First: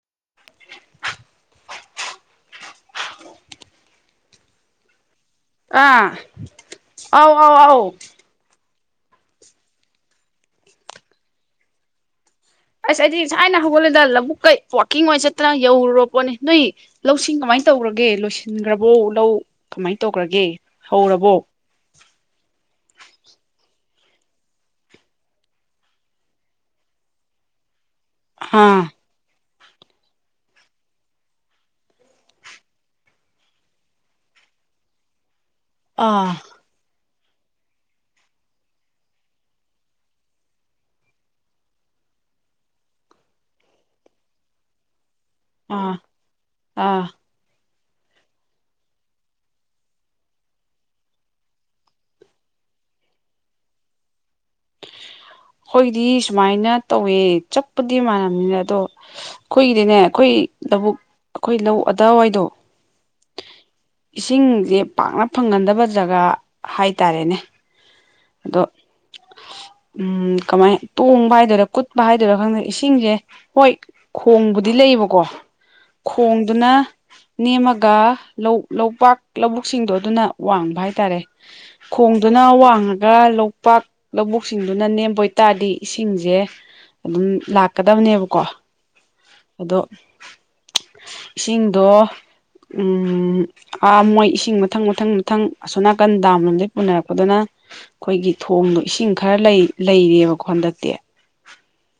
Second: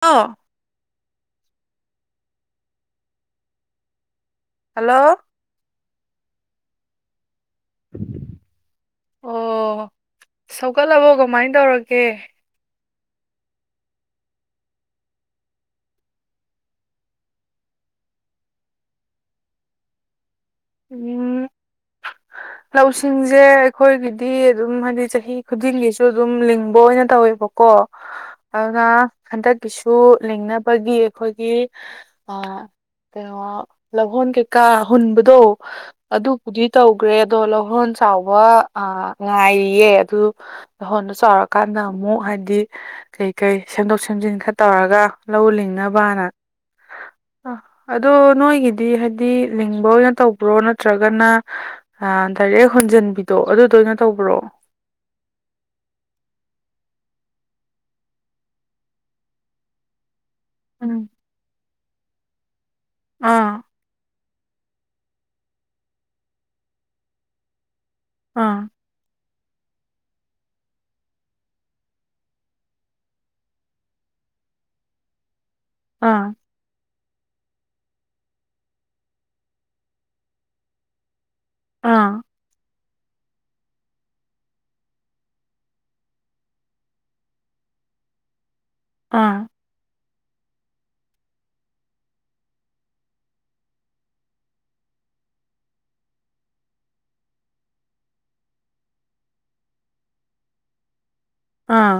ꯑꯣ [unintelligible] [unintelligible] ꯍꯜꯂꯣ ꯑꯥ ꯑꯥꯎ ꯑꯥꯎ ꯑꯥꯎ ꯑꯣ ꯁꯧꯒꯠꯂꯕꯣ ꯀꯃꯥꯏꯟ ꯇꯧꯔꯒꯦ ꯑꯁ ꯑꯩꯗꯤ ꯁꯥꯏꯅ ꯍꯧꯒꯠꯂꯦꯗ ꯂꯕꯨꯛꯀꯩ ꯋꯥꯛꯀꯤꯡ ꯑꯣꯏꯅ ꯆꯠꯇꯅ ꯌꯧꯔꯨꯔꯕ ꯄꯣꯠꯅꯤ ꯅꯣꯏ ꯂꯧꯁꯤꯡ ꯀꯃꯥꯏꯅ ꯇꯧꯔꯒꯦ ꯂꯣꯏꯁꯤꯟꯈ꯭ꯔꯕꯣ ꯂꯧ ꯀꯃꯥꯏ ꯇꯧꯈ꯭ꯔꯒꯦ ꯍꯧꯔꯕꯣ ꯎꯝ ꯂꯧꯁꯤꯡꯁꯦ ꯑꯩꯈꯣꯏꯒꯤꯗꯤ ꯑꯗꯨꯝ ꯍꯥꯏꯗꯤ ꯆꯍꯤ ꯈꯨꯗꯤꯡꯒꯤꯁꯨ ꯑꯗꯨꯝ ꯂꯤꯡꯕ ꯑꯣꯏꯅ ꯇꯧꯋꯦꯕꯀꯣ ꯑꯗꯨꯅ ꯑꯥ ꯍꯟꯗꯛꯀꯤꯁꯨ ꯂꯤꯡꯅꯕꯒꯤ ꯑꯩꯈꯣꯏꯒꯤ ꯑ ꯀꯩꯅꯣ ꯂꯧꯍꯣꯟ ꯀꯩꯀꯥ ꯍꯨꯟꯕꯗꯣ ꯑꯥ ꯑꯗꯨꯕꯨꯗꯤ ꯇꯧ ꯒ꯭ꯔꯦꯗꯣ ꯂꯧꯍꯣꯟ ꯆꯥꯎꯕ ꯑ ꯉꯥꯏꯔꯤꯌꯦ ꯑꯗꯨ ꯂꯧꯍꯣꯟꯗꯣ ꯆꯥꯎꯔꯀꯥꯟꯗ ꯑꯃꯨꯛ ꯍꯥꯏꯗꯤ ꯀꯩ ꯀꯩ ꯁꯦꯝꯗꯣꯛ ꯁꯦꯝꯖꯤꯟ ꯈꯔ ꯇꯧꯔꯒ ꯂꯧ ꯑꯥ ꯂꯤꯡꯅꯕꯅ ꯑꯥ ꯑ ꯑꯗꯣ ꯅꯣꯏꯒꯤꯗꯤ ꯍꯥꯏꯗꯤ ꯂꯤꯡꯕ ꯑꯣꯏꯅ ꯇꯧꯕ꯭ꯔꯣ ꯅꯠꯇ꯭ꯔꯒꯅ ꯑ ꯗꯥꯏꯔꯦꯛ ꯍꯣꯟꯖꯟꯕꯤꯗꯣ ꯑꯗꯨꯗꯣ ꯑꯣꯏꯅ ꯇꯧꯕꯔꯣ ꯑꯩꯈꯣꯏꯗꯤ ꯁꯨꯃꯥꯏꯅ ꯇꯧꯋꯦ ꯆꯥꯞꯄꯨꯗꯤ ꯃꯥꯟꯅꯕꯅꯤꯅ ꯑꯗꯣ ꯑꯩꯈꯣꯏꯒꯤꯗꯤꯅꯦ ꯑꯩꯈꯣꯏ ꯂꯧꯕꯨꯛ ꯎꯝ ꯑꯈꯣꯏ ꯂꯧ ꯑꯗꯥꯋꯥꯏꯗꯣ ꯑꯥ ꯏꯁꯤꯡꯖꯦ ꯄꯥꯛꯅ ꯐꯪꯒꯟꯗꯕ ꯖꯒꯥ ꯍꯥꯏꯇꯥꯔꯦꯅꯦ ꯑꯗꯣ ꯑꯥ ꯎꯝ ꯀꯃꯥꯏ ꯇꯣꯡꯕ ꯍꯥꯏꯗꯣꯏꯔꯥ ꯀꯨꯠꯄ ꯍꯥꯏꯗꯣꯏꯔꯥ ꯈꯪꯗꯦ ꯏꯁꯤꯡꯁꯦ ꯍꯣꯏ ꯈꯣꯡꯕꯨꯗꯤ ꯂꯩꯌꯦꯕꯀꯣ ꯑꯥ ꯈꯣꯡꯗꯨꯅ ꯅꯦꯝꯃꯒ ꯂꯧ ꯂꯧꯄꯥꯛ ꯂꯧꯕꯨꯛꯁꯤꯡꯗꯣ ꯑꯗꯨꯅ ꯋꯥꯡꯕ ꯍꯥꯏꯇꯥꯔꯦ ꯑꯥ ꯈꯣꯡꯗꯣ ꯅꯥ ꯋꯥꯡꯉꯒ ꯂꯧꯄꯥꯛ ꯂꯧꯕꯨꯛꯁꯤꯡꯗꯨꯅ ꯅꯦꯝꯕ ꯑꯣꯏꯇꯥꯔꯗꯤ ꯏꯁꯤꯡꯁꯦ ꯑꯗꯨꯝ ꯂꯥꯛꯀꯗꯕꯅꯦꯕꯀꯣ ꯑꯥ ꯑꯗꯣ [unintelligible] ꯏꯁꯤꯡꯗꯣ ꯎꯝ ꯑꯥ ꯃꯣꯏ ꯏꯁꯤꯡ ꯃꯊꯪ ꯃꯊꯪ ꯃꯊꯪ ꯑꯁꯣꯅꯥꯀꯟ ꯗꯥꯝ ꯂꯣꯝꯗꯩ ꯄꯨꯅꯔꯛꯄꯗꯨꯅ ꯑꯩꯈꯣꯏꯒꯤ ꯊꯣꯡꯗꯣ ꯏꯁꯤꯡ ꯈꯔ ꯂꯩ ꯂꯩꯔꯤꯑꯕꯀꯣ ꯍꯟꯗꯛꯇꯤ ꯑꯥ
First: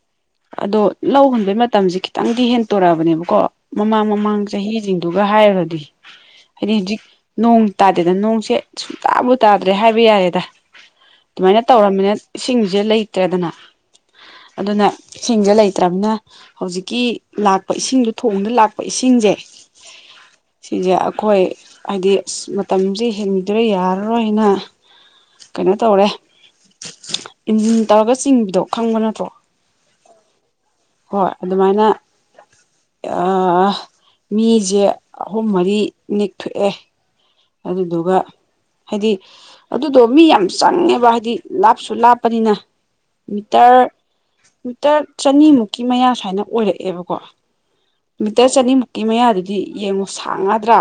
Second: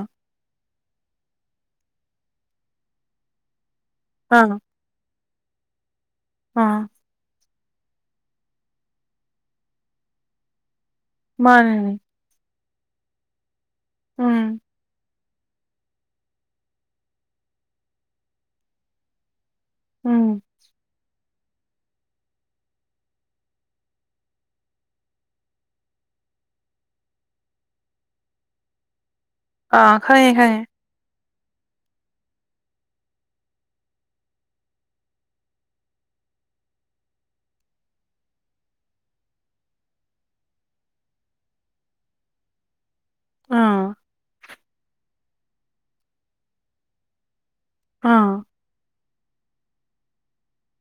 ꯑꯗꯣ ꯂꯧ ꯍꯨꯟꯕꯩ ꯃꯇꯝꯁꯦ ꯈꯤꯇꯪꯗꯤ ꯍꯦꯟꯇꯣꯔꯛꯑꯕꯅꯦꯕꯀꯣ ꯃꯃꯥꯡ ꯃꯃꯥꯡ ꯑꯥ ꯆꯍꯤꯖꯤꯡ ꯑꯗꯨꯒ ꯍꯥꯏꯔꯨꯔꯗꯤ ꯍꯥꯏꯗꯤ ꯑꯥ ꯍꯧꯖꯤꯛ [unintelligible] ꯅꯣꯡ ꯇꯥꯗꯦꯗ ꯅꯣꯡꯁꯦ ꯁꯨꯡꯇꯥꯕꯨ ꯇꯥꯗ꯭ꯔꯦ ꯍꯥꯏꯕ ꯌꯥꯔꯦꯗ ꯑꯗꯨꯃꯥꯏꯅ ꯃꯥꯅꯦꯅꯦ ꯇꯧꯔꯕꯃꯤꯅ ꯏꯁꯤꯡꯁꯦ ꯂꯩꯇ꯭ꯔꯦꯗꯅ ꯎꯝ ꯑꯗꯨꯅ ꯁꯤꯡꯁꯦ ꯂꯩꯇ꯭ꯔꯅꯤꯅ ꯍꯧꯖꯤꯛꯀꯤ ꯂꯥꯛꯄ ꯏꯁꯤꯡꯗꯣ ꯊꯣꯡꯅ ꯂꯥꯛꯄ ꯏꯁꯤꯡꯁꯦ ꯎꯝ ꯁꯤꯖ ꯑꯩꯈꯣꯏ ꯍꯥꯏꯗꯤ ꯑꯁ ꯃꯇꯝꯁꯦ ꯍꯦꯟꯕꯤꯗ꯭ꯔ ꯌꯥꯔꯔꯣꯏꯅ ꯀꯩꯅꯣ ꯇꯧꯔꯦꯟ ꯇꯧꯔꯒ ꯆꯤꯡꯕꯤꯗꯣ ꯈꯪꯕ ꯅꯠꯇ꯭ꯔꯣ ꯑ ꯈꯌꯦꯦ ꯈꯥꯏꯌꯦꯦ ꯍꯣꯏ ꯑꯗꯨꯃꯥꯏꯅ ꯃꯤꯁꯦ ꯑꯍꯨꯝ ꯃꯔꯤ ꯅꯤꯛꯊꯣꯛꯑꯦ ꯑꯗꯨꯗꯨꯒ ꯍꯥꯏꯗꯤ ꯑꯗꯨꯗꯣ ꯃꯤ ꯌꯥꯝ ꯆꯪꯉꯦꯕ ꯍꯥꯏꯗꯤ ꯂꯥꯞꯁꯨ ꯂꯥꯞꯄꯅꯤꯅ ꯃꯤꯇꯔ ꯑꯥ ꯃꯤꯇꯔ ꯆꯅꯤꯃꯨꯛꯀꯤ ꯃꯌꯥ ꯁꯨꯋꯏꯅ ꯑꯣꯏꯔꯛꯑꯦꯕꯀꯣ ꯑꯥ ꯃꯤꯇꯔ ꯆꯅꯤꯃꯨꯛꯀꯤ ꯃꯌꯥꯗꯨꯗꯤ ꯌꯦꯡꯉꯣ ꯁꯥꯡꯉꯗ꯭ꯔꯥ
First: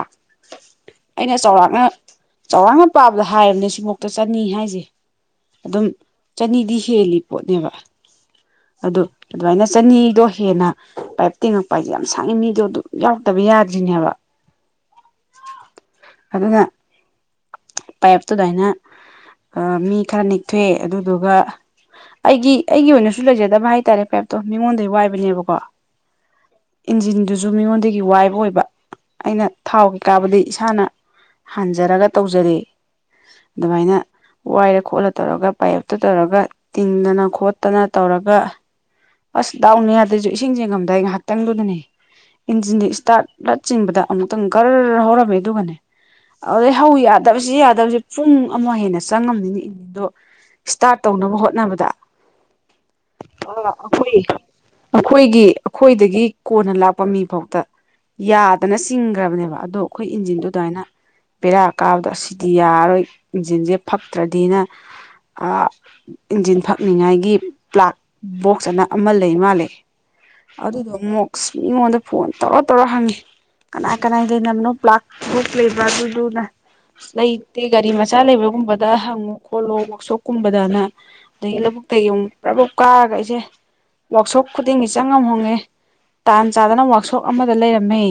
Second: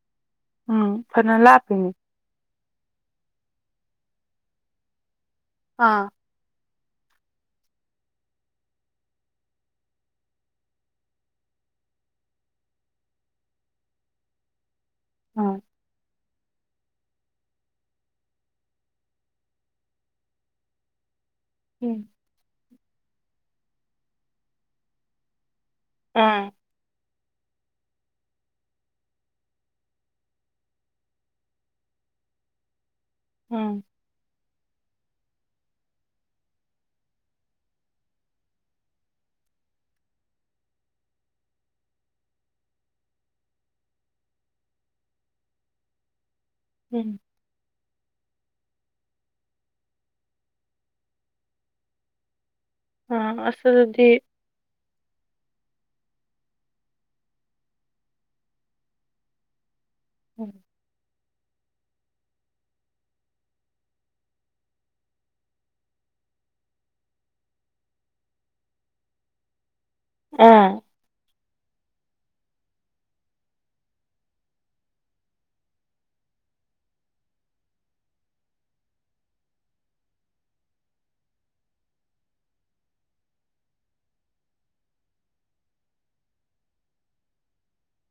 ꯎꯝ ꯐꯅ ꯑꯩꯅ ꯆꯥꯎꯔꯥꯛꯅ ꯂꯥꯞꯄꯤꯅꯤ ꯆꯧꯔꯥꯛꯅ ꯄꯥꯕꯗ ꯍꯥꯏꯔꯕꯅꯦ ꯁꯤ ꯃꯨꯛꯇ ꯆꯅꯤ ꯍꯥꯏꯁꯦ ꯑꯗꯨꯝ ꯑꯥ ꯆꯅꯤꯗꯤ ꯍꯦꯜꯂꯤ ꯄꯣꯠꯅꯦꯕ ꯑꯗꯣ ꯑꯗꯨꯃꯥꯏꯅ ꯆꯅꯤꯗꯣ ꯍꯦꯟꯅ ꯄꯥꯏꯞ ꯇꯤꯡꯉꯛꯄ ꯍꯥꯏꯁꯦ ꯌꯥꯝ ꯁꯥꯡꯉꯤ ꯃꯤꯗꯣ ꯑꯗꯨꯝ ꯌꯥꯎꯔꯛꯇꯕ ꯌꯥꯗ꯭ꯔꯤꯅꯦꯕ ꯎꯝ ꯑꯗꯨꯕ ꯉꯥ ꯄꯥꯏꯞꯇꯨꯗꯥꯏꯅ ꯃꯤ ꯈꯔ ꯅꯤꯛꯊꯣꯛꯑꯦ ꯑꯗꯨꯗꯨꯒ ꯎꯝ ꯑꯩꯒꯤ ꯑꯩꯒꯤ ꯑꯣꯏꯅꯁꯨ ꯂꯩꯖꯗꯕ ꯍꯥꯏꯇꯥꯔꯦ ꯀꯦꯞꯇꯣ ꯃꯤꯉꯣꯟꯗꯩ ꯋꯥꯏꯕꯅꯦꯕꯀꯣ ꯑꯥ ꯏꯟꯖꯤꯟꯗꯨꯁꯨ ꯃꯤꯉꯣꯟꯗꯒꯤ ꯋꯥꯏꯕ ꯑꯣꯏꯕ ꯑꯩꯅ ꯊꯥꯎ ꯀꯩ ꯀꯥꯕꯗꯤ ꯏꯁꯥꯅ ꯍꯥꯟꯖꯔꯒ ꯇꯧꯖꯔ ꯎꯝ ꯑꯗꯨꯃꯥꯏꯅ ꯋꯥꯏꯔ ꯈꯣꯠꯂ ꯇꯧꯔꯒ ꯄꯥꯏꯞꯇ ꯇꯧꯔꯒ ꯇꯤꯡꯗꯅ ꯈꯣꯠꯇꯅ ꯇꯧꯔꯒ ꯑꯁ ꯗꯥꯎꯅꯤ ꯌꯥꯗꯁꯨ ꯏꯁꯤꯡꯁꯦ ꯉꯝꯗꯥꯏ ꯉꯥꯏꯍꯥꯛꯇꯪꯗꯨꯗꯅꯦ ꯏꯟꯖꯤꯟꯗꯤ ꯏꯁꯇꯥꯔꯠ ꯂꯠ ꯆꯤꯡꯕꯗ ꯑꯃꯨꯛꯇꯪ ꯔ ꯍꯧꯔꯝꯃꯦ ꯑꯗꯨꯒꯅꯦ ꯑꯗꯨꯗꯩ ꯍꯧ ꯎꯝ ꯌꯥꯗꯕꯁꯤ ꯌꯥꯗꯕꯁꯦ ꯄꯨꯡ ꯑꯃ ꯍꯦꯟꯅ ꯆꯪꯉꯝꯅꯤꯅꯦ ꯏꯅꯤꯗꯣ ꯏꯁꯇꯥꯔꯠ ꯇꯧꯅꯕ ꯍꯣꯠꯅꯕꯗ ꯑ ꯑꯁ ꯑꯗꯨꯗꯤ ꯑꯩꯈꯣꯏ ꯑꯩꯈꯣꯏꯒꯤ ꯑꯩꯈꯣꯏꯗꯒꯤ ꯀꯣꯟꯅ ꯂꯥꯛꯄ ꯃꯤ ꯐꯥꯎꯗ ꯌꯥꯗꯅ ꯆꯤꯡꯈ꯭ꯔꯕꯅꯦꯕ ꯑꯗꯣ ꯑꯩꯈꯣꯏ ꯑꯥ ꯏꯟꯖꯤꯟꯗꯨ ꯑꯗꯨꯃꯥꯏꯅ ꯄꯦꯔꯥ ꯀꯥꯕꯗ ꯑꯁꯤꯗꯤ ꯌꯥꯔꯔꯣꯏ ꯏꯟꯖꯤꯟꯁꯦ ꯐꯛꯇ꯭ꯔꯗꯤꯅ ꯏꯟꯖꯤꯟ ꯐꯛꯅꯤꯡꯉꯥꯏꯒꯤ ꯄ꯭ꯂꯥꯛ ꯕꯣꯛ ꯐꯖꯅ ꯑꯃ ꯂꯩ ꯃꯥꯜꯂ ꯑꯗꯨꯗꯣ ꯃꯣꯛꯁ ꯃꯤꯉꯣꯟꯗ ꯐꯣꯟ ꯇꯧꯔ ꯇꯧꯔ ꯍꯪꯉꯤ ꯀꯅꯥ ꯀꯅꯥ ꯂꯩ ꯅꯅ ꯄ ꯂꯥꯛ ꯂꯩꯕ ꯑꯗꯨꯗꯨꯅ ꯂꯩꯇꯦ ꯒꯥꯔꯤ ꯃꯆꯥ ꯂꯩꯕꯒꯨꯝꯕꯗ ꯍꯪꯉꯨ ꯈꯣꯠꯂꯣ ꯋꯥꯛꯁꯣꯞꯀꯨꯝꯕꯗꯅ ꯑꯗꯒꯤ ꯂꯧꯕꯨꯛꯇꯒꯤ ꯑꯃꯨꯛ ꯄꯨꯔꯥꯐꯛ ꯀꯥꯔꯒ ꯑꯩꯁꯦ ꯋꯔꯥꯛꯁꯣꯞ ꯈꯨꯗꯤꯡꯒꯤ ꯆꯪꯉꯝ ꯍꯣꯡꯉꯦ ꯇꯥꯟ ꯆꯥꯗꯅ ꯋꯔꯥꯛꯁꯣꯞ ꯑꯃꯗ ꯂꯩꯔꯝꯃꯤ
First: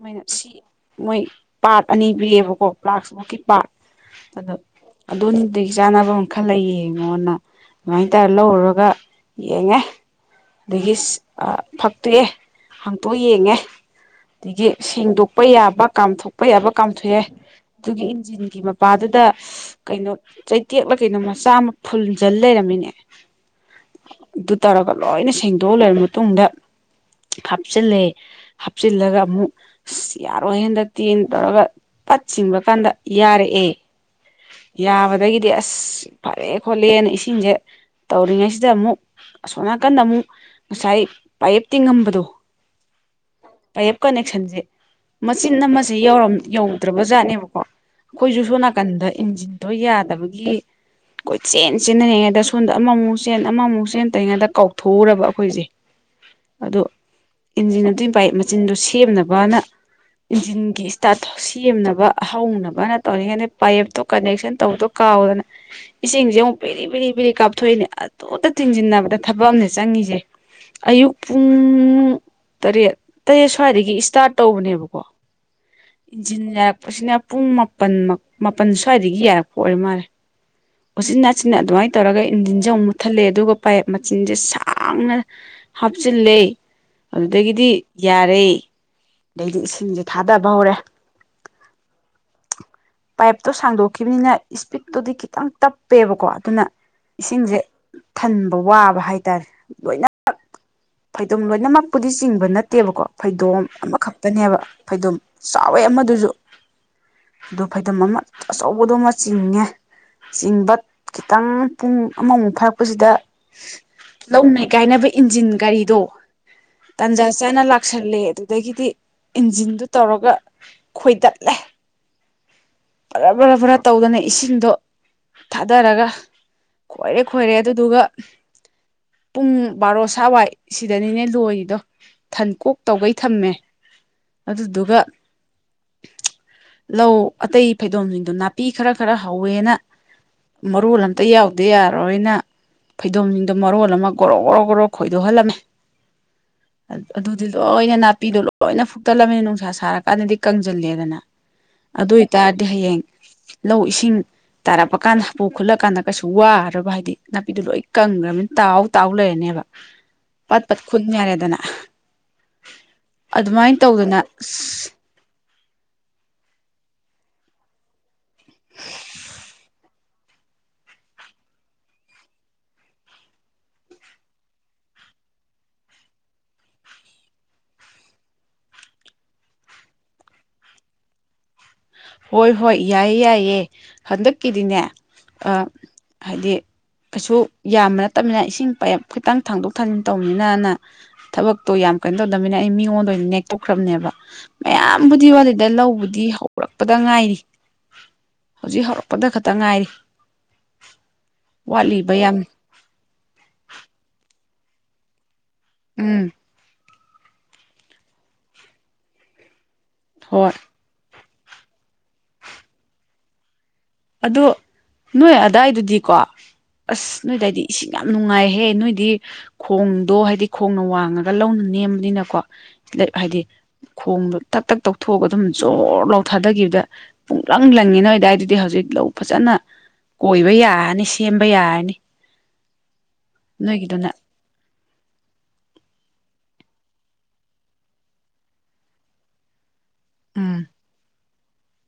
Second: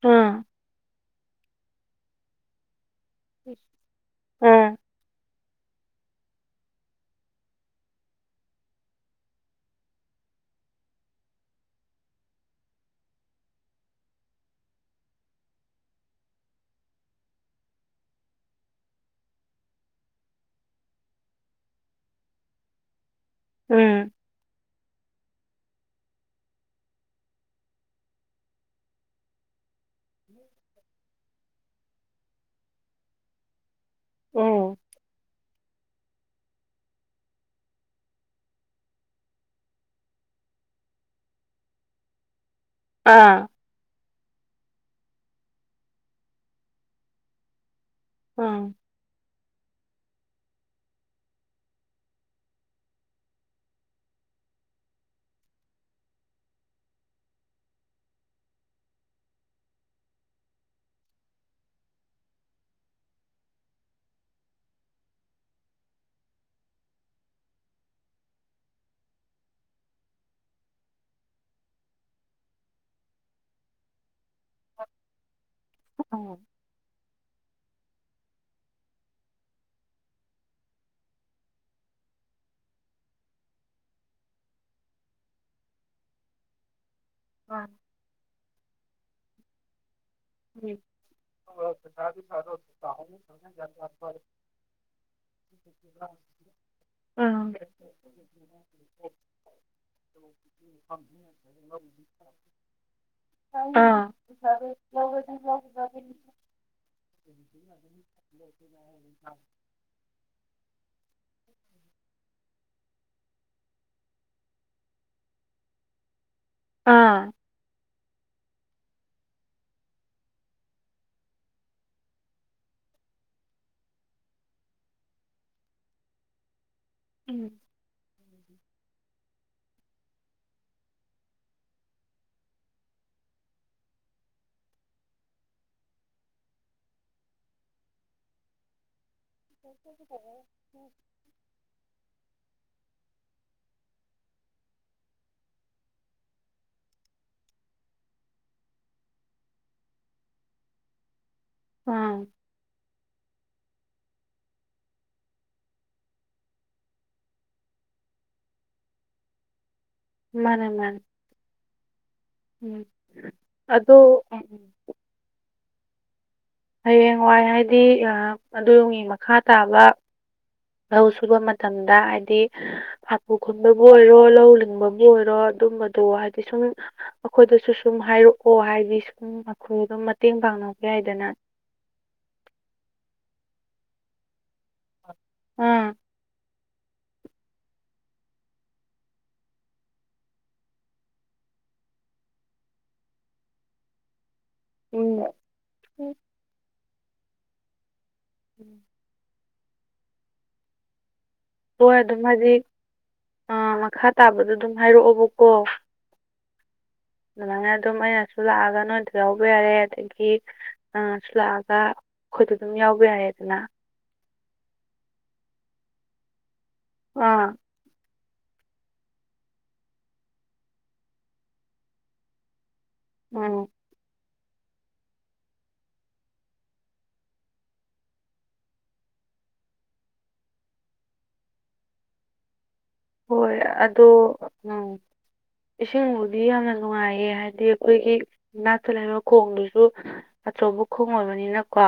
ꯃꯣꯏꯅ ꯑꯥ ꯁꯤ ꯃꯣꯏ ꯄꯥꯠ ꯑꯅꯤ ꯄꯤꯌꯦꯕꯀꯣ ꯄ꯭ꯂꯥꯛꯁ ꯃꯨꯛꯀꯤ ꯄꯥꯠ ꯑ ꯑꯥ ꯑꯗꯨꯝ ꯑꯗꯨꯒꯤ ꯆꯥꯟꯅꯕ ꯑꯃ ꯈꯜ ꯂꯩꯌꯦ ꯃꯉꯣꯟꯗ ꯑꯗꯨꯃꯥꯏ ꯇꯧꯔꯒ ꯂꯧꯔꯔꯒ ꯌꯦꯡꯉꯦ ꯑꯗꯒꯤ ꯐꯛꯇꯣꯛꯑꯦ ꯍꯥꯡꯛꯇꯣꯛ ꯌꯦꯡꯉꯦ ꯑꯗꯒꯤ ꯁꯦꯡꯗꯣꯛꯄ ꯌꯥꯕ ꯀꯥꯝꯊꯣꯛꯄ ꯌꯥꯕ ꯀꯥꯝꯊꯣꯛꯑꯦ ꯑꯗꯨꯒꯤ ꯏꯟꯖꯤꯟꯒꯤ ꯃꯄꯥꯗꯨꯗ ꯀꯩꯅꯣ ꯆꯩꯇꯦꯛꯂ ꯀꯩꯅꯣ ꯃꯆꯥ ꯑꯃ ꯐꯨꯟꯖꯜ ꯂꯩꯔꯝꯃꯤꯅꯦ ꯎꯝ ꯑꯗꯨ ꯇꯥꯔꯒ ꯂꯣꯏꯅ ꯁꯦꯡꯗꯣꯛꯑ ꯂꯩꯔꯕ ꯃꯇꯨꯡꯗ ꯍꯥꯞꯆꯤꯜꯂꯦ ꯍꯥꯞꯆꯤꯜꯂꯒ ꯑꯃꯨꯛ ꯑꯁ ꯌꯥꯔꯣꯏ ꯍꯦꯟꯗ ꯇꯦꯟ ꯇꯧꯔꯒ ꯄꯠ ꯆꯤꯡꯕ ꯀꯥꯟꯗ ꯌꯥꯔꯛꯑꯦ ꯎꯝ ꯌꯥꯕꯗꯒꯤꯗꯤ ꯑꯁ ꯐꯔꯦ ꯈꯣꯠꯂꯦꯅ ꯏꯁꯤꯡꯁꯦ ꯇꯧꯔꯤꯉꯩꯁꯤꯗ ꯑꯃꯨꯛ ꯑꯁꯣꯝ ꯅꯥꯀꯟꯗ ꯑꯃꯨꯛ ꯉꯁꯥꯏ ꯄꯥꯏꯌꯦꯞꯇꯤꯡꯉꯝꯕꯗꯣ ꯑꯥ ꯄꯥꯏꯞ ꯀꯅꯦꯛꯁꯟꯁꯦ ꯃꯆꯤꯟ ꯑꯃꯁꯦꯧꯔꯝ ꯌꯧꯗ꯭ꯔꯕꯖꯥꯠꯅꯦꯕꯀꯣ ꯑꯥ ꯑꯩꯈꯣꯏꯁꯨ ꯁꯣꯝ ꯅꯥꯀꯟꯗ ꯏꯟꯖꯤꯟꯗꯣ ꯌꯥꯗꯕꯒꯤ ꯑꯩꯈꯣꯏ ꯆꯦꯟ ꯆꯦꯟꯅꯔꯤꯉꯩꯗ ꯁꯣꯝꯗ ꯑꯃꯃꯨꯛ ꯆꯦꯟ ꯑꯃꯃꯨꯛ ꯆꯦꯟ ꯑꯇꯩ ꯉꯥꯛꯇ ꯀꯥꯎꯊꯣꯛꯎꯔꯕ ꯑꯩꯈꯣꯏꯁꯦ ꯑꯗꯣ ꯏꯟꯖꯤꯟ ꯑꯗꯨꯒꯤ ꯄꯥꯏ ꯃꯆꯤꯟꯗꯨ ꯁꯦꯝꯅꯕꯅ ꯏꯟꯖꯤꯟꯒꯤ ꯏꯁꯇꯥꯠ ꯁꯦꯝꯅꯕ ꯍꯧꯅꯕꯅ ꯇꯧꯔꯤꯉꯗ ꯄꯥꯏꯞꯇꯣ ꯀꯅꯦꯛꯁꯟ ꯇꯧꯗꯣ ꯀꯥꯎꯗꯅ ꯏꯁꯤꯡꯁꯦ ꯑꯃꯨꯛ ꯄꯦꯔꯤ ꯄꯦꯔꯤ ꯄꯦꯔꯤ ꯀꯥꯞꯊꯣꯛꯏꯅꯦ ꯑꯗꯨꯇ ꯊꯤꯡꯖꯤꯟꯅꯕꯅꯦ ꯑ ꯗ ꯊꯕꯛ ꯑꯝꯅꯦ ꯆꯪꯉꯤꯁꯦ ꯑꯌꯨꯛ ꯄꯨꯡ ꯇꯔꯦꯠ ꯇꯔꯦꯠ ꯁ꯭ꯋꯥꯏꯗꯒꯤ ꯏꯁꯇꯥꯔꯠ ꯇꯧꯕꯅꯦꯕꯀꯣ ꯏꯟꯖꯤꯟ ꯌꯥꯔꯛꯄꯁꯤꯅ ꯄꯨꯡ ꯃꯥꯄꯟ ꯃꯥꯄꯟ ꯁ꯭ꯋꯥꯏꯗꯒꯤ ꯌꯥꯔꯛꯄ ꯑꯣꯏꯔ ꯃꯥꯜꯂꯦ ꯎꯆꯤꯟ ꯅꯥꯆꯤꯟꯅ ꯑꯗꯨꯃꯥꯏꯅ ꯇꯧꯔꯒ ꯏꯟꯖꯤꯟꯁꯦꯨꯛ ꯃꯨꯠꯊꯠꯂꯦ ꯑꯗꯨꯒ ꯄꯥꯏꯞ ꯃꯆꯤꯟꯖꯦ ꯁꯥꯡꯅ ꯍꯥꯞꯆꯤꯜꯂꯦ ꯑꯥ ꯑꯗꯨꯗꯒꯤꯗꯤ ꯌꯥꯔꯦ ꯑꯗꯩꯗꯤ ꯏꯁꯤꯡꯁꯦ ꯊꯥꯗꯕ ꯍꯧꯔꯦ ꯄꯥꯏꯞꯇꯣ ꯁꯥꯡꯗꯣꯛꯈꯤꯕꯅꯤꯅ ꯏꯁꯄꯤꯠꯇꯨꯗꯤ ꯈꯤꯇꯪ ꯇꯞ ꯀꯄꯦꯕꯀꯣ ꯑꯗꯨꯅ ꯎꯝ ꯏꯁꯤꯡꯁꯦ ꯊꯟꯕ ꯋꯥꯕ ꯍꯥꯏꯇꯥꯔꯦ ꯂꯣꯏꯅꯃꯛ ꯐꯩꯗꯣꯝ ꯂꯣꯏꯅꯃꯛꯄꯨꯗꯤ ꯆꯤꯡꯕ ꯅꯠꯇꯦꯕꯀꯣ ꯐꯩꯗꯣꯝ ꯑꯥ ꯑꯃꯈꯛꯇꯅꯦꯕ ꯐꯩꯗꯨꯝ ꯆꯥꯎꯋꯦ ꯑꯃꯗꯨꯁꯨ ꯑꯗꯨ ꯐꯩꯗꯨꯝ ꯑꯃ ꯑꯆꯧꯕꯗꯨꯃ ꯆꯤꯡꯉꯦ ꯆꯤꯡꯕ ꯈꯤꯇꯪ ꯄꯨꯡ ꯑꯃꯃꯨꯛ ꯐꯥꯔꯛꯄꯁꯤꯗ ꯂꯧꯅꯩ ꯀꯥꯏꯅꯕ ꯏꯟꯖꯤꯟ ꯒꯥꯔꯤꯗꯣ ꯇꯟꯖꯥ ꯑꯥ ꯆꯥꯅ ꯂꯥꯛ ꯀꯧꯁꯜꯂꯦ ꯑꯗꯨꯗꯒꯤꯗꯤ ꯏꯟꯖꯤꯟꯗꯨ ꯇꯧꯔꯒ ꯈꯣꯏꯗꯠꯂꯦ ꯕꯔꯥ ꯕꯔꯥ ꯕꯔꯥ ꯇꯧꯗꯅ ꯏꯁꯤꯡꯗꯣ ꯊꯥꯗꯔꯒ ꯈꯣꯏꯔꯦ ꯈꯣꯏꯔꯦ ꯑꯗꯨꯗꯨꯒ ꯄꯨꯡ ꯕꯥꯔꯣ ꯁꯋꯥꯋꯥꯏ ꯁꯤꯗꯅꯤꯅꯦ ꯂꯣꯏꯔꯤꯗꯣ ꯊꯟ ꯀꯣꯛ ꯇꯧꯒꯩ ꯊꯝꯃꯦ ꯑꯗꯨꯗꯨꯒ ꯂꯧ ꯑꯇꯩ ꯐꯩꯗꯣꯝꯁꯤꯡꯗꯣ ꯅꯥꯄꯤ ꯅꯨꯄꯤ ꯈꯔ ꯈꯔ ꯍꯧꯋꯦꯅ ꯃꯔꯨ ꯑꯝꯇ ꯌꯥꯎꯗꯦ ꯌꯥꯔꯔꯣꯏꯅ ꯐꯩꯗꯣꯝꯁꯤꯡꯗꯣ ꯃꯔꯣꯜ ꯑꯃ ꯒꯣꯔꯣ ꯒꯣꯔꯣ ꯒꯣꯔꯣ ꯈꯣꯏꯗꯣꯛꯍꯜꯂꯝꯃꯦ [unintelligible] ꯑꯗꯨꯗꯤ ꯂꯣꯏꯅ ꯅꯥꯄꯤꯗꯣ ꯂꯣꯏꯅ ꯐꯨꯛꯇꯠꯂꯝꯃꯤꯅ ꯅꯨꯡꯁꯥ ꯁꯥꯔꯀꯥꯟꯗꯗꯤ ꯀꯪꯁꯤꯜꯂꯦꯗꯅ ꯑꯗꯨ ꯑꯥ ꯑꯣꯏꯇꯥꯔꯗꯤ ꯍꯌꯦꯡ ꯂꯧ ꯏꯁꯤꯡ ꯇꯥꯔꯛꯄ ꯀꯥꯟꯗ ꯄꯨꯨ ꯈꯨꯠꯂ ꯀꯥꯟꯗ ꯀꯩꯁꯨ ꯋꯥꯔꯕ ꯍꯥꯏꯗꯤ ꯅꯥꯄꯤꯗꯨꯣ ꯂꯣꯏ ꯀꯪꯈ꯭ꯔꯅꯤ ꯇꯥꯎꯥꯎ ꯇꯥꯎ ꯂꯩꯔꯅꯦꯕ ꯄꯥꯠ ꯃꯥꯅꯦ ꯄꯥꯠ ꯃꯥꯅꯦ ꯈꯨꯟ ꯌꯥꯔꯦꯗꯅ ꯎꯝ ꯑꯗꯨꯃꯥꯏꯅ ꯑꯗꯣ ꯇꯧꯗꯅ ꯎꯝ, ꯑꯁ ꯍꯌꯦꯡꯋꯥꯏ ꯍꯥꯏꯗꯤ ꯑꯗꯨꯒꯤ ꯃꯈꯥ ꯇꯥꯕ ꯂꯧ ꯁꯨꯕ ꯃꯇꯝꯗ ꯍꯥꯏꯗꯤ ꯍꯥꯄꯨ ꯈꯨꯟꯕꯕꯨ ꯑꯣꯏꯔꯣ ꯂꯧ ꯂꯤꯡꯕꯕꯨ ꯑꯣꯏꯔꯣ ꯑꯗꯨꯝꯕꯗꯣ ꯍꯥꯏꯗꯤ ꯁꯨꯝ ꯑꯩꯈꯣꯏꯗꯁꯨ ꯁꯨꯝ ꯍꯥꯏꯔꯛꯑꯣ ꯍꯥꯏꯗꯤ ꯁꯨꯝ ꯑ ꯈꯨꯜꯒ ꯃꯇꯦꯡ ꯄꯥꯡꯅꯕ ꯌꯥꯏꯗꯅ ꯍꯣꯏ ꯍꯣꯏ ꯌꯥꯏꯌꯦ ꯌꯥꯏꯌꯦ ꯍꯟꯗꯛꯀꯤꯗꯤꯅꯦ ꯑ ꯑꯥ ꯍꯥꯏꯗꯤ ꯀꯩꯁꯨ ꯌꯥꯝꯕ ꯅꯠꯇꯕꯅꯤꯅ ꯏꯁꯤꯡ ꯄꯥꯏꯞ ꯈꯤꯇꯪ ꯊꯥꯡꯗꯣꯛ ꯊꯥꯡꯖꯤꯟ ꯇꯧꯕꯅꯤꯅꯅ ꯊꯕꯛꯇꯣ ꯌꯥꯝ ꯀꯩꯅꯣ ꯇꯧꯗꯃꯤꯅ ꯑꯩ ꯃꯤꯉꯣꯟꯗ ꯑꯣꯏꯅ ꯅꯦꯛꯇꯣꯛꯈ꯭ꯔꯕꯅꯦꯕ ꯎꯝ ꯃꯌꯥꯝꯕꯨꯗꯤ ꯋꯥꯠꯂꯤꯗ ꯂꯧꯕꯨꯗꯤ ꯍꯧꯔꯛꯄꯗ ꯉꯥꯏꯔꯤ ꯎꯝ. ꯍꯧꯖꯤꯛ ꯍꯧꯔꯛ ꯄꯗ ꯈꯛꯇ ꯉꯥꯏꯔꯤ ꯍꯣꯏ ꯋꯥꯠꯂꯤꯕ ꯑꯗꯨꯝ ꯌꯥꯝ ꯍꯧꯖꯤꯛ ꯑꯥ ꯃꯈꯥ ꯇꯥꯕꯗ‌ꯣ ꯑꯗꯨꯝ ꯍꯥꯏꯔꯛꯑꯣꯕꯀꯣ ꯎꯝ ꯑꯗꯨꯃꯥꯏꯅ ꯑꯗꯨꯝ ꯑꯩꯅꯁꯨ ꯂꯥꯛꯑꯒ ꯅꯣꯏꯗ ꯌꯥꯎꯕ ꯌꯥꯔꯦ ꯑꯗꯒꯤ ꯍꯣꯏ ꯅꯪꯅꯁꯨ ꯂꯥꯛꯑꯒ ꯑꯩꯈꯣꯏꯗ ꯑꯗꯨꯝ ꯌꯥꯎꯕ ꯌꯥꯔꯦꯗꯅ ꯑꯗꯣ ꯅꯣꯏ ꯑꯗꯥꯏꯗꯨꯗꯤꯀꯣ ꯑꯁ ꯑꯥ ꯅꯣꯏꯗꯥꯏꯗꯤ ꯏꯁꯤꯡ ꯌꯥꯝ ꯌꯥꯝ ꯅꯨꯡꯉꯥꯏꯍꯦ ꯅꯣꯏꯗꯤ ꯈꯣꯡꯗꯣ ꯍꯥꯏꯗꯤ ꯈꯣꯡꯅ ꯋꯥꯡꯉꯒ ꯂꯧꯅ ꯅꯦꯝꯕꯅꯤꯅꯀꯣ ꯍꯥꯏꯗꯤ ꯎꯝ ꯈꯣꯡꯗꯣ ꯇꯛ ꯇꯛ ꯇꯧꯊꯣꯛꯑꯒ ꯑꯗꯨꯝ ꯖꯣꯔ ꯂꯧꯊꯥꯗꯈꯤꯕꯗ ꯄꯨꯡꯂꯪ ꯂꯪꯉꯤ ꯅꯣꯏꯗꯥꯏ ꯗꯨꯗꯤ ꯍꯧꯖꯤꯛ ꯂꯧ ꯐꯖꯅ ꯀꯣꯏꯕ ꯌꯥꯔꯅꯤ ꯁꯦꯝꯕ ꯌꯥꯔꯅꯤ ꯍꯣꯏ ꯑꯗꯣ ꯅꯣꯏꯒꯤꯗꯨꯅ ꯎꯝ ꯏꯁꯤꯡꯕꯨꯗꯤ ꯌꯥꯝꯅ ꯅꯨꯡꯉꯥꯏꯌꯦ ꯍꯥꯏꯗꯤ ꯑꯩꯈꯣꯏꯒꯤ ꯅꯥꯛꯇ ꯂꯩꯕ ꯈꯣꯡꯗꯨꯁꯨ ꯎꯝ ꯑꯆꯧꯕ ꯈꯣꯡ ꯑꯣꯏꯕꯅꯤꯅꯀꯣ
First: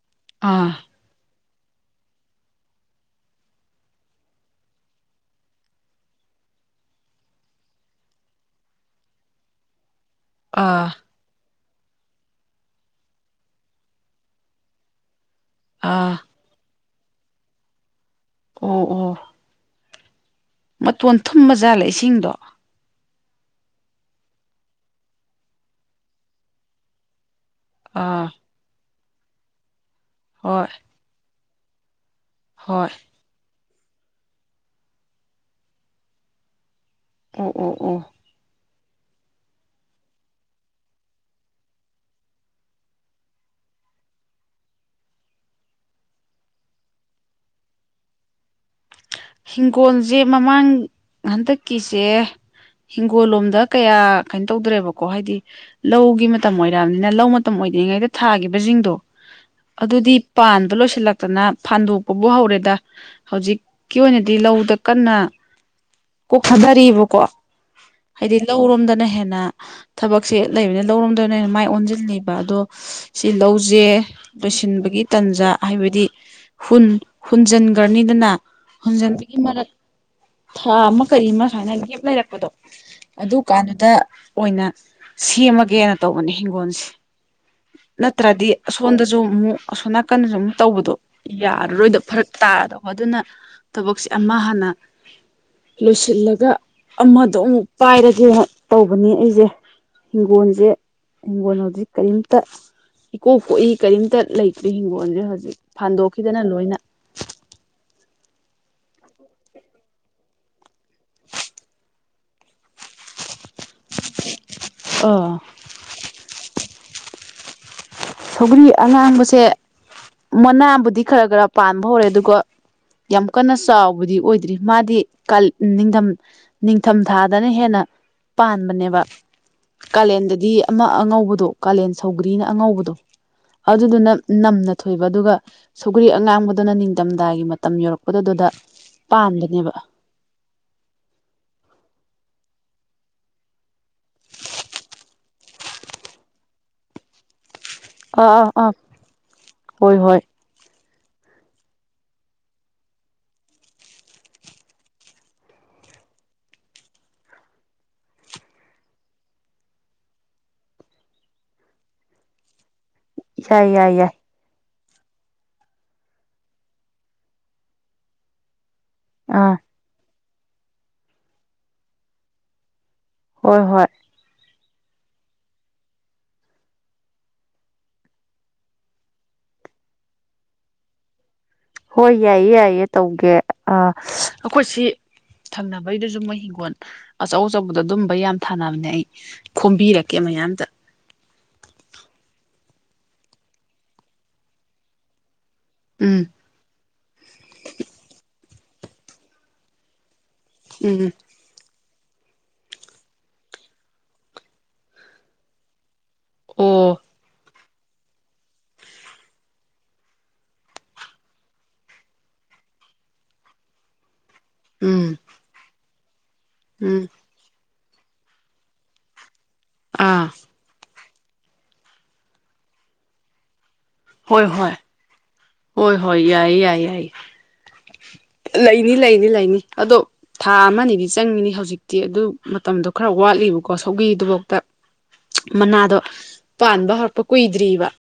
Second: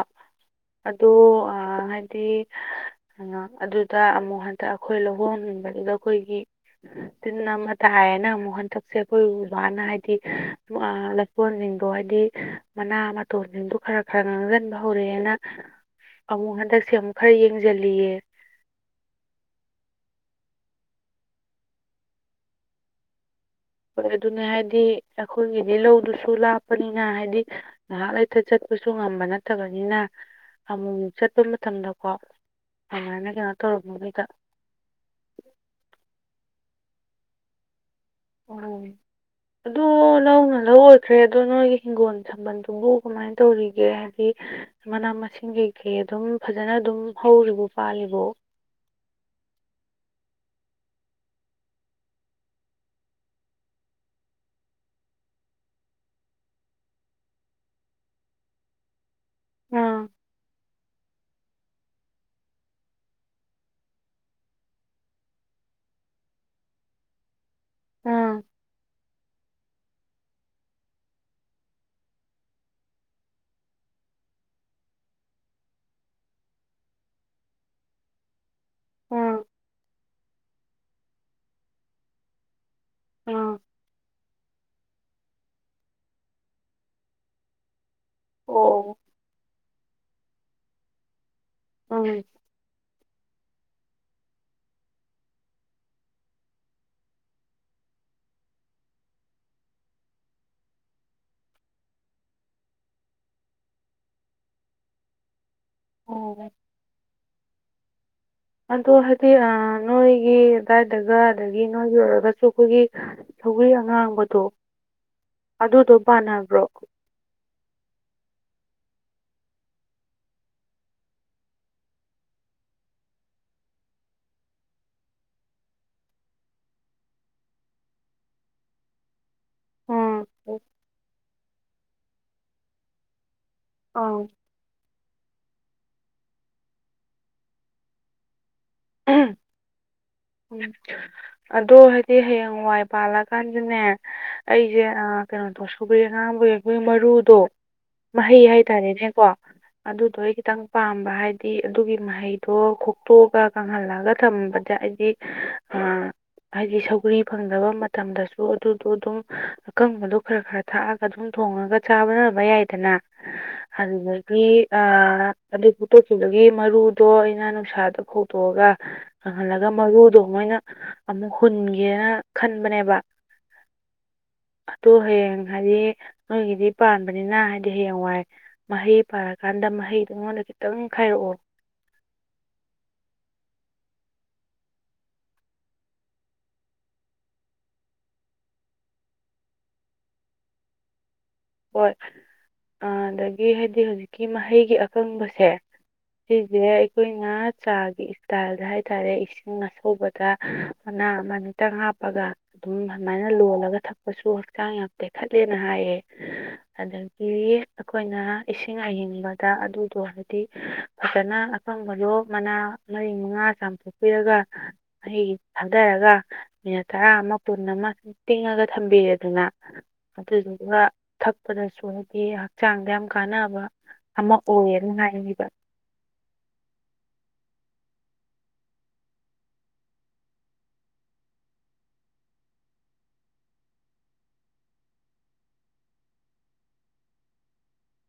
ꯑꯥ ꯑꯗꯣ ꯑꯥ ꯍꯥꯏꯗꯤ ꯑ ꯑꯗꯨꯗ ꯑꯃꯨꯛ ꯍꯟꯗꯛ ꯑꯩꯈꯣꯏ ꯂꯧꯍꯣꯟ ꯍꯨꯟꯕꯗꯨꯗ ꯑꯩꯈꯣꯏꯒꯤ ꯇꯤꯟ ꯑꯃ ꯇꯥꯏꯌꯦꯅ ꯑꯃꯨꯛ ꯍꯟꯗꯛꯁꯦ ꯑꯩꯈꯣꯏ ꯕꯕꯥꯅ ꯑꯥ ꯍꯥꯏ [unintelligible] ꯀꯣꯟꯁꯤꯡꯗꯣ ꯍꯥꯏꯗꯤ ꯃꯅꯥ ꯃꯇꯣꯟꯁꯤꯡꯗꯣ ꯈꯔ ꯈꯔ ꯉꯥꯡꯁꯤꯟꯕ ꯍꯧꯔꯛꯑꯦꯅ ꯑꯥ ꯑꯃꯨꯛ ꯍꯟꯗꯛꯁꯦ ꯑꯃꯨꯛ ꯈꯔ ꯌꯦꯡꯁꯤꯜꯂꯨꯏꯌꯦ ꯑꯣ ꯑꯣ ꯃꯇꯣꯟ ꯊꯨꯝꯕꯖꯥꯠꯂꯦ ꯏꯁꯤꯡꯗꯣ ꯍꯣꯏ ꯑꯗꯨꯅꯦ ꯍꯥꯏꯗꯤ ꯑꯩꯈꯣꯏꯒꯤꯗꯤ ꯂꯧꯗꯨꯁꯨ ꯂꯥꯞꯄꯅꯤꯅ ꯍꯥꯏꯗꯤ ꯉꯥꯏꯍꯥꯛ ꯑꯥ ꯂꯩꯇ ꯆꯠꯄꯁꯨ ꯉꯝꯕ ꯅꯠꯇꯕꯅꯤꯅ ꯍꯣꯏ ꯑꯃꯨꯃꯨꯛ ꯆꯠꯄ ꯃꯇꯝꯗꯀꯣ ꯍꯣꯏ ꯑꯃꯥꯏꯅ ꯀꯩꯅ‌ꯣ ꯇꯧꯔꯛꯄꯒꯩꯗ ꯑꯣ ꯑꯣ ꯑꯣ ꯑꯣ ꯑꯗꯣ ꯂꯧꯅ ꯂꯧ ꯑꯣꯏꯈ꯭ꯔꯦ ꯑꯗꯣ ꯅꯣꯏꯒꯤ ꯍꯤꯡꯒꯣꯟ ꯁꯝꯕꯜꯗꯨꯕꯨ ꯀꯥꯃꯥꯏꯟ ꯀꯃꯥꯏꯟ ꯇꯧꯔꯤꯒꯦ ꯍꯥꯏꯗꯤ ꯃꯅꯥ ꯃꯁꯤꯡ ꯀꯩ ꯀꯩ ꯑꯗꯨꯝ ꯐꯖꯅ ꯑꯗꯨꯝ ꯍꯧꯔꯤꯕꯣ ꯄꯥꯜꯂꯤꯕꯣ ꯍꯤꯡꯒꯣꯟꯁꯦ ꯃꯃꯥꯡ ꯍꯟꯗꯛꯀꯤꯁꯦ ꯍꯤꯡꯒꯣꯜ ꯂꯣꯝꯗ ꯀꯌꯥ ꯀꯩꯅꯣ ꯇꯧꯗ꯭ꯔꯦꯕꯀꯣ ꯍꯥꯏꯗꯤ ꯂꯧꯒꯤ ꯃꯇꯝ ꯑꯣꯏꯔꯛꯑꯝꯅꯤꯅ ꯂꯧ ꯃꯇꯝ ꯑꯣꯏꯗ꯭ꯔꯤꯉꯩꯗ ꯊꯥꯒꯤꯕꯁꯤꯡꯗꯣ ꯑꯥ ꯑꯗꯨꯗꯤ ꯄꯥꯟꯕ ꯂꯣꯏꯁꯤꯜꯂꯛꯇꯅ ꯐꯥꯟꯗꯣꯛꯄꯕꯨ ꯍꯧꯔꯦꯗ ꯍꯧꯖꯤꯛ ꯀꯤ ꯑꯣꯏꯅꯗꯤ ꯂꯧꯗ ꯀꯟꯅ ꯀꯣꯛ ꯊꯥꯗꯔꯤꯕꯀꯣ ꯍꯥꯏꯗꯤ ꯑꯥ ꯂꯧꯔꯣꯝꯗꯅ ꯍꯦꯟꯅ ꯊꯕꯛꯁꯦ ꯂꯩꯕꯅꯤꯅ ꯂꯧꯔ‌ꯣꯝꯗ ꯑꯣꯏꯅꯦ ꯃꯥꯏ ꯑꯣꯟꯁꯤꯜꯂꯤꯕ ꯑꯗꯣ ꯁꯤ ꯂꯧꯁꯦ ꯂꯣꯏꯁꯤꯟꯕꯒꯤ ꯇꯥꯟꯖꯥ ꯍꯥꯏꯕꯗꯤ ꯍꯨꯟ ꯍꯨꯟꯖꯤꯟꯈ꯭ꯔꯅꯤꯗꯅ ꯍꯨꯟꯖꯟꯕꯒꯤ ꯑꯥ ꯃꯔꯛ ꯊꯥ ꯑꯃ ꯀꯔꯤ ꯑꯃ ꯁꯨꯃꯥꯏꯅ ꯒ‌ꯦꯞ ꯂꯩꯔꯛꯄꯗꯣ ꯑꯗꯨ ꯑꯥ ꯀꯥꯟꯗꯨꯗ ꯑꯣꯏꯅ ꯁꯦꯝꯃꯒꯦꯅ ꯇꯧꯕꯅꯦ ꯍꯤꯡꯒꯣꯟꯁꯦ ꯅꯠꯇ꯭ꯔꯗꯤ ꯑꯣ ꯑꯁꯣꯟꯗꯁꯨ ꯑꯃꯨꯛ ꯑꯁꯣꯝ ꯅꯥꯀꯟꯗꯁꯨ ꯑꯃꯨꯛ ꯇꯧꯕꯗꯣ ꯌꯥꯔꯔꯣꯏꯗꯕ ꯎꯝ ꯐꯔꯛ ꯇꯥꯔꯗꯧꯕ ꯑꯗꯨꯅ ꯊꯕꯛꯁꯦ ꯑꯃ ꯍꯥꯟꯅ ꯂꯣꯏꯁꯤꯜꯂꯒ ꯑꯃꯗꯣ ꯑꯃꯨꯛ ꯄꯥꯏꯔꯒꯦꯅ ꯇꯧꯕꯅꯦ ꯑꯩꯁꯦ ꯍꯤꯡꯒꯣꯟꯖꯦ ꯍꯤꯡꯒꯣꯟ ꯍꯧꯖꯤꯛ ꯀꯔꯤꯝꯇ ꯏꯀꯣꯛ ꯀꯣꯛꯏ ꯀꯔꯤꯝꯇ ꯂꯩꯇ꯭ꯔꯤ ꯍꯤꯡꯒꯣꯜꯟꯖꯦ ꯍꯧꯖꯤꯛ ꯑꯣ ꯐꯥꯟꯗꯣꯛꯈꯤꯗꯅ ꯂꯣꯏꯅ ꯑꯗꯣ ꯍꯥꯏꯗꯤ ꯅꯣꯏꯒꯤ ꯗꯥꯥꯏꯗꯒ ꯑꯗꯒꯤ ꯅꯣꯏꯒꯤ ꯑꯣꯏꯔꯒꯁꯨ ꯑꯩꯈꯣꯏꯒꯤ ꯁꯧꯒꯔꯤ ꯑꯉꯥꯡꯕꯗꯣ ꯑꯥ ꯑꯗꯨꯗꯣ ꯄꯥꯟꯅꯕ꯭ꯔꯣ ꯁꯧꯒ꯭ꯔꯤ ꯑꯉꯥꯡꯕꯁꯦ ꯃꯅꯥꯕꯨꯗꯤ ꯈꯔ ꯈꯔ ꯄꯥꯟꯕ ꯍꯧꯔꯦ ꯑꯗꯨꯒ ꯌꯥꯝ ꯀꯟꯅ ꯆꯥꯎꯕꯗꯤ ꯑꯣꯏꯗ꯭ꯔꯤ ꯃꯥꯗꯤ ꯀꯜ ꯅꯤꯡꯗꯝ ꯅꯤꯡꯊꯝ ꯊꯥꯗꯅ ꯍꯦꯟꯅ ꯄꯥꯟꯕꯅꯦꯕ ꯎꯝ ꯀꯥꯂꯦꯟꯗꯗꯤ ꯑꯃ ꯑꯉꯧꯕꯗꯣ ꯀꯥꯂꯦꯟ ꯁꯧꯒ꯭ꯔꯤꯅ ꯑꯉꯧꯕꯗꯣ ꯑꯗꯨꯗꯨꯅ ꯑꯥꯎ ꯅꯝꯅ ꯊꯣꯏꯕ ꯑꯗꯨꯒ ꯁꯨꯒ꯭ꯔꯤ ꯑꯉꯥꯡꯕꯗꯨꯅ ꯅꯤꯡꯗꯝꯗꯒꯤ ꯃꯇꯝ ꯌꯧꯔꯛꯄꯗꯨꯗꯨꯗ ꯄꯥꯟꯕꯅꯦꯕ ꯑꯗꯣ ꯍꯥꯏꯗꯤ ꯍꯌꯦꯡꯋꯥꯏ ꯄꯥꯜꯂꯀꯥꯟꯗꯅꯦ ꯑꯩꯁꯦ ꯑ ꯀꯩꯅꯣꯗꯣ ꯁꯧꯒꯔꯤ ꯑꯉꯥꯡꯕꯒꯤ ꯑꯩꯈꯣꯏꯒꯤ ꯃꯔꯨꯗꯣ ꯑꯥ ꯃꯍꯩ ꯑꯥ ꯑꯥ ꯍꯥꯏꯇꯥꯔꯦꯅꯦꯀꯣ ꯍꯣꯏ ꯑꯗꯨꯗꯣ ꯍꯣꯏ ꯑꯩ ꯈꯤꯇꯪ ꯄꯥꯝꯕ ꯍꯥꯏꯗꯤ ꯑꯗꯨꯒꯤ ꯃꯍꯩꯗꯣ ꯈꯣꯛꯇꯣꯛꯑꯒ ꯀꯪꯍꯜꯂꯒ ꯊꯝꯕꯗ ꯍꯥꯏꯗꯤ ꯑ ꯍꯥꯏꯗꯤ ꯁꯧꯒ꯭ꯔꯤ ꯐꯪꯗꯕ ꯃꯇꯝꯗꯁꯨ ꯑꯗꯨꯗꯣ ꯑꯗꯨꯝ ꯑꯀꯪꯕꯗꯣ ꯈꯔ ꯈꯔ ꯊꯥꯛꯑꯒ ꯑꯗꯨꯝ ꯊꯣꯡꯉꯒ ꯆꯥꯕꯔꯕ ꯌꯥꯏꯗꯅ ꯌꯥꯏ ꯌꯥꯏ ꯌꯥꯏ ꯑꯗꯨꯗ__ ꯑ ꯑꯗꯤ ꯐꯨꯛꯇꯣꯛꯈꯤꯕꯒꯤ ꯃꯔꯨꯗꯣ ꯑꯩꯅ ꯅꯨꯡꯁꯥꯗ ꯐꯧꯗꯣꯛꯑꯒ ꯑꯥ ꯀꯪꯍꯜꯂꯒ ꯃꯔꯨꯗꯣ ꯃꯣꯏꯅ ꯑꯃꯨꯛ ꯍꯨꯟꯒꯦꯅ ꯈꯟꯕꯅꯦꯕ ꯍꯣꯏ ꯍꯣꯏ ꯑꯗꯨ ꯍꯌꯦꯡ ꯍꯥꯏꯗꯤ ꯅꯣꯏꯒꯤꯗꯤ ꯄꯥꯟꯕꯅꯤꯅ ꯍꯥꯏꯗꯤ ꯍꯌꯦꯡꯋꯥꯏ ꯃꯍꯩ ꯄꯥꯔꯀꯥꯟꯗ ꯃꯍꯩꯗꯣ ꯑꯩꯉꯣꯟꯗ ꯈꯤꯇꯪ ꯈꯥꯏꯔꯛꯑꯣ ꯍꯣꯏ ꯌꯥꯏꯌꯦ ꯌꯥꯏꯌꯦ ꯇꯧꯒꯦ ꯑ ꯑꯩꯈꯣꯏ ꯁꯤ ꯊꯪꯅꯕꯩꯗꯨꯁꯨ ꯃꯣꯏ ꯍꯤꯡꯒꯣꯜ ꯑꯆꯧ ꯑꯆꯧꯕꯗ ꯑꯗꯨꯝꯕ ꯌꯥꯝ ꯊꯥꯅꯕꯅꯦ ꯑꯩ ꯈꯣꯝꯕꯤꯔꯛꯀꯦ ꯃꯌꯥꯝꯇꯥ ꯍꯣꯏ ꯑꯗꯒꯤ ꯍꯥꯏꯗꯤ ꯍꯧꯖꯤꯛꯀꯤ ꯃꯍꯩꯒꯤ ꯑꯀꯪꯕꯁꯦ ꯎꯝ ꯁꯤꯁꯦ ꯑꯩꯈꯣꯏꯅ ꯆꯥꯒꯤ ꯏꯁꯇꯥꯏꯜꯗ ꯍꯥꯏꯇꯥꯔꯦ ꯏꯁꯤꯡ ꯑꯁꯧꯕ ꯗ ꯎꯝ ꯃꯅꯥ ꯑꯃꯅꯤ ꯈꯤꯇꯪ ꯍꯥꯞꯄꯒ ꯑꯗꯨꯝ ꯑꯗꯨꯃꯥꯏꯅ ꯂꯣꯜꯂꯒ ꯊꯛꯄꯁꯨ ꯍꯛꯆꯥꯡ ꯌꯥꯝ ꯇꯦꯛꯈꯠꯂꯦꯅ ꯍꯥꯏꯌꯦ ꯑꯣ ꯑꯗꯒꯤ ꯑꯩꯈꯣꯏꯅ ꯏꯁꯤꯡ ꯑꯌꯤꯡꯕꯗ ꯑꯗꯨꯗꯣ ꯍꯥꯏꯗꯤ ꯐꯖꯅ ꯑꯀꯪꯕꯗꯣ ꯃꯅꯥ ꯃꯔꯤ ꯃꯉꯥ ꯆꯥꯝꯊꯣꯛꯄꯤꯔꯒ ꯎꯝ ꯑꯩ ꯊꯥꯗꯔꯒ ꯃꯤꯅꯠ ꯎꯝ ꯇꯔꯥ ꯑꯃ ꯇꯨꯟ ꯑꯃ ꯁꯨꯝ ꯇꯤꯡꯉꯒ ꯊꯝꯕꯤꯔꯦꯗꯅ ꯑꯥ ꯑꯗꯨꯗꯨꯒ ꯊꯛꯄꯗꯁꯨ ꯍꯥꯏꯗꯤ ꯍꯛꯆꯥꯡꯗ ꯌꯥꯝ ꯀꯥꯟꯅꯕ ꯑꯃ ꯍꯣꯏ ꯍꯣꯏ ꯑꯣꯏꯌꯦꯅ ꯍꯥꯏꯔꯤꯕ ꯍꯣꯏ ꯍꯣꯏ ꯌꯥꯏꯌꯦ ꯌꯥꯏ ꯌꯥꯏ ꯂꯩꯅꯤ ꯂꯩꯅꯤ ꯂꯩꯅꯤ ꯑꯗꯣ ꯊꯥ ꯑꯃꯗꯤ ꯆꯪꯉꯤꯅꯤ ꯍꯧꯖꯤꯛꯇꯤ ꯑꯗꯨ ꯃꯇꯝꯗꯣ ꯈꯔ ꯋꯥꯠꯂꯤꯕꯀꯣ ꯁꯧꯒꯤꯗꯨꯐꯥꯎꯇ ꯃꯅꯥꯗꯣ ꯄꯥꯟꯕ ꯍꯧꯔꯛꯄ ꯀꯨꯏꯗ꯭ꯑꯔꯤꯕ